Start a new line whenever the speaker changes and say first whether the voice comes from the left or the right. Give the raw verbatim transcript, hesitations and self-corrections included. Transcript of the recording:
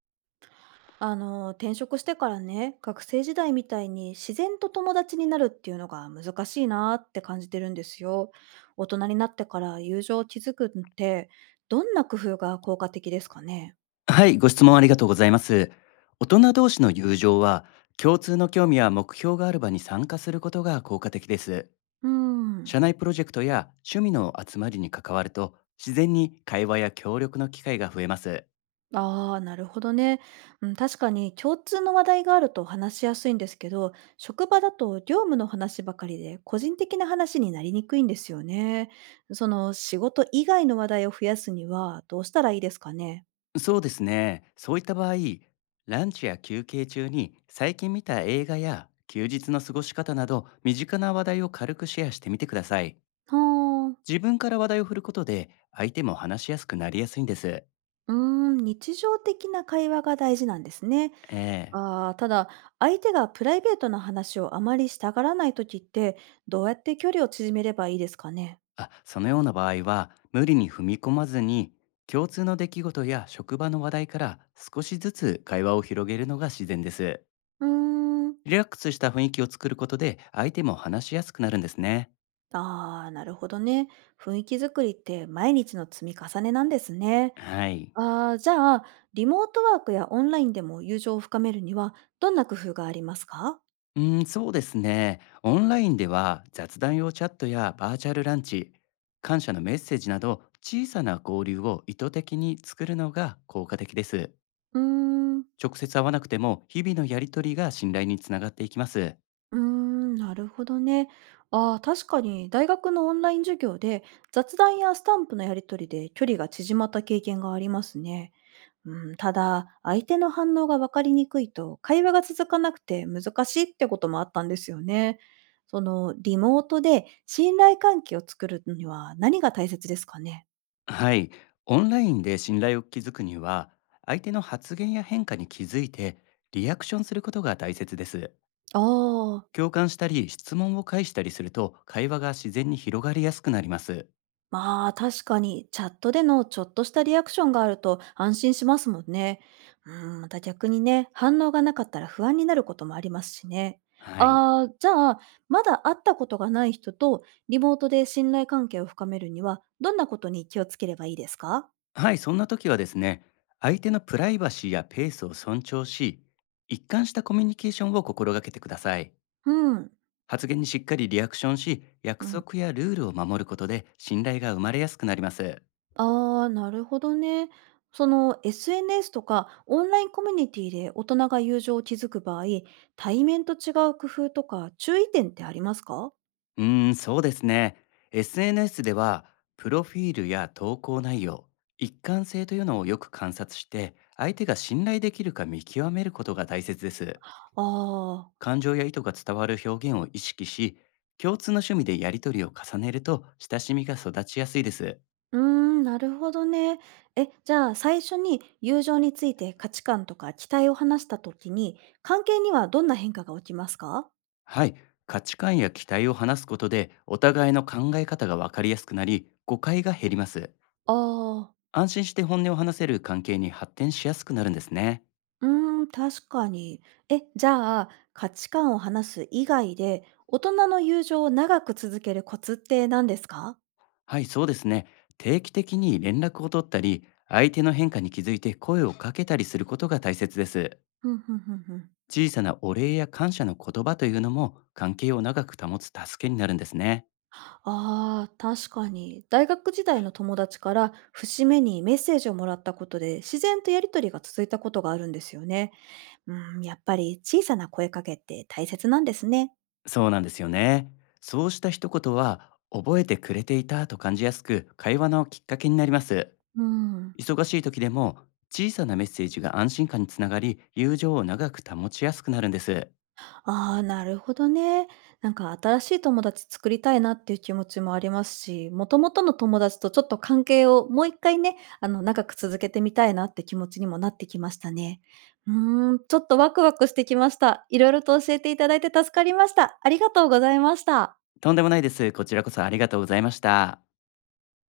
right: あの転職してからね、学生時代みたいに自然と友達になるっていうのが難しいなって感じてるんですよ。大人になってから友情を築くって、どんな工夫が効果的ですかね？
left: はい、ご質問ありがとうございます。大人同士の友情は、共通の興味や目標がある場に参加することが効果的です。
right: うーん。
left: 社内プロジェクトや趣味の集まりに関わると、自然に会話や協力の機会が増えます。
right: ああー、なるほどね、うん。確かに共通の話題があると話しやすいんですけど、職場だと業務の話ばかりで個人的な話になりにくいんですよね。その仕事以外の話題を増やすにはどうしたらいいですかね？
left: そうですね。そういった場合、ランチや休憩中に最近見た映画や休日の過ごし方など、身近な話題を軽くシェアしてみてください。
right: はー。
left: 自分から話題を振ることで、相手も話しやすくなりやすいんです。
right: うーん、日常的な会話が大事なんですね。
left: ええ
right: ああ、ただ、相手がプライベートな話をあまりしたがらないときって、どうやって距離を縮めればいいですかね。
left: あ、そのような場合は、無理に踏み込まずに、共通の出来事や職場の話題から少しずつ会話を広げるのが自然です。
right: うーん、
left: リラックスした雰囲気を作ることで、相手も話しやすくなるんですね。
right: ああ、なるほどね。雰囲気作りって毎日の積み重ねなんですね。
left: はい。
right: ああ、じゃあ、リモートワークやオンラインでも友情を深めるには、どんな工夫がありますか？
left: うん、そうですね。オンラインでは雑談用チャットやバーチャルランチ、感謝のメッセージなど小さな交流を意図的に作るのが効果的です。
right: うーん。
left: 直接会わなくても日々のやりとりが信頼につながっていきます。
right: うーん、なるほどね。ああ、確かに大学のオンライン授業で雑談やスタンプのやり取りで距離が縮まった経験がありますね。うん、ただ、相手の反応が分かりにくいと会話が続かなくて難しいってこともあったんですよね。そのリモートで信頼関係を作るには何が大切ですかね？
left: はい、オンラインで信頼を築くには、相手の発言や変化に気づいて、リアクションすることが大切です。
right: ああー。
left: 共感したり、質問を返したりすると、会話が自然に広がりやすくなります。
right: まあ確かにチャットでのちょっとしたリアクションがあると安心しますもんね。うん、また逆にね、反応がなかったら不安になることもありますしね。
left: はい。
right: ああ、じゃあ、まだ会ったことがない人とリモートで信頼関係を深めるには、どんなことに気をつければいいですか？
left: はい、そんな時はですね、相手のプライバシーやペースを尊重し、一貫したコミュニケーションを心がけてください。
right: うん。
left: 発言にしっかりリアクションし、約
right: うん、
left: 束やルールを守ることで信頼が生まれやすくなります。
right: ああ、なるほどね。その エスエヌエス とかオンラインコミュニティで大人が友情を築く場合、対面と違う工夫とか注意点ってありますか？
left: うーん、そうですね。エスエヌエス では、プロフィールや投稿内容、一貫性というのをよく観察して、相手が信頼できるか見極めることが大切です。
right: ああー、
left: 感情や意図が伝わる表現を意識し、共通の趣味でやり取りを重ねると、親しみが育ちやすいです。
right: うーん、なるほどね。え、じゃあ最初に友情について価値観とか期待を話した時に、関係にはどんな変化が起きますか？
left: はい、価値観や期待を話すことで、お互いの考え方が分かりやすくなり、誤解が減ります。
right: ああ、
left: 安心して本音を話せる関係に発展しやすくなるんですね。
right: うーん、確かに。え、じゃあ価値観を話す以外で、大人の友情を長く続けるコツって何ですか？
left: はい、そうですね。定期的に連絡を取ったり、相手の変化に気づいて声をかけたりすることが大切です。
right: ふんふんふんふん。
left: 小さなお礼や感謝の言葉というのも関係を長く保つ助けになるんですね。
right: ああ、確かに。大学時代の友達から節目にメッセージをもらったことで、自然とやりとりが続いたことがあるんですよね。うん、やっぱり小さな声かけって大切なんですね。
left: そうなんですよね。そうした一言は、覚えてくれていたと感じやすく、会話のきっかけになります。
right: うん。
left: 忙しい時でも、小さなメッセージが安心感につながり、友情を長く保ちやすくなるんです。
right: ああ、なるほどね。なんか新しい友達作りたいなっていう気持ちもありますし、元々の友達とちょっと関係をもう一回ね、あの、長く続けてみたいなって気持ちにもなってきましたね。うーん、ちょっとワクワクしてきました。いろいろと教えていただいて助かりました。ありがとうございました。
left: とんでもないです。こちらこそありがとうございました。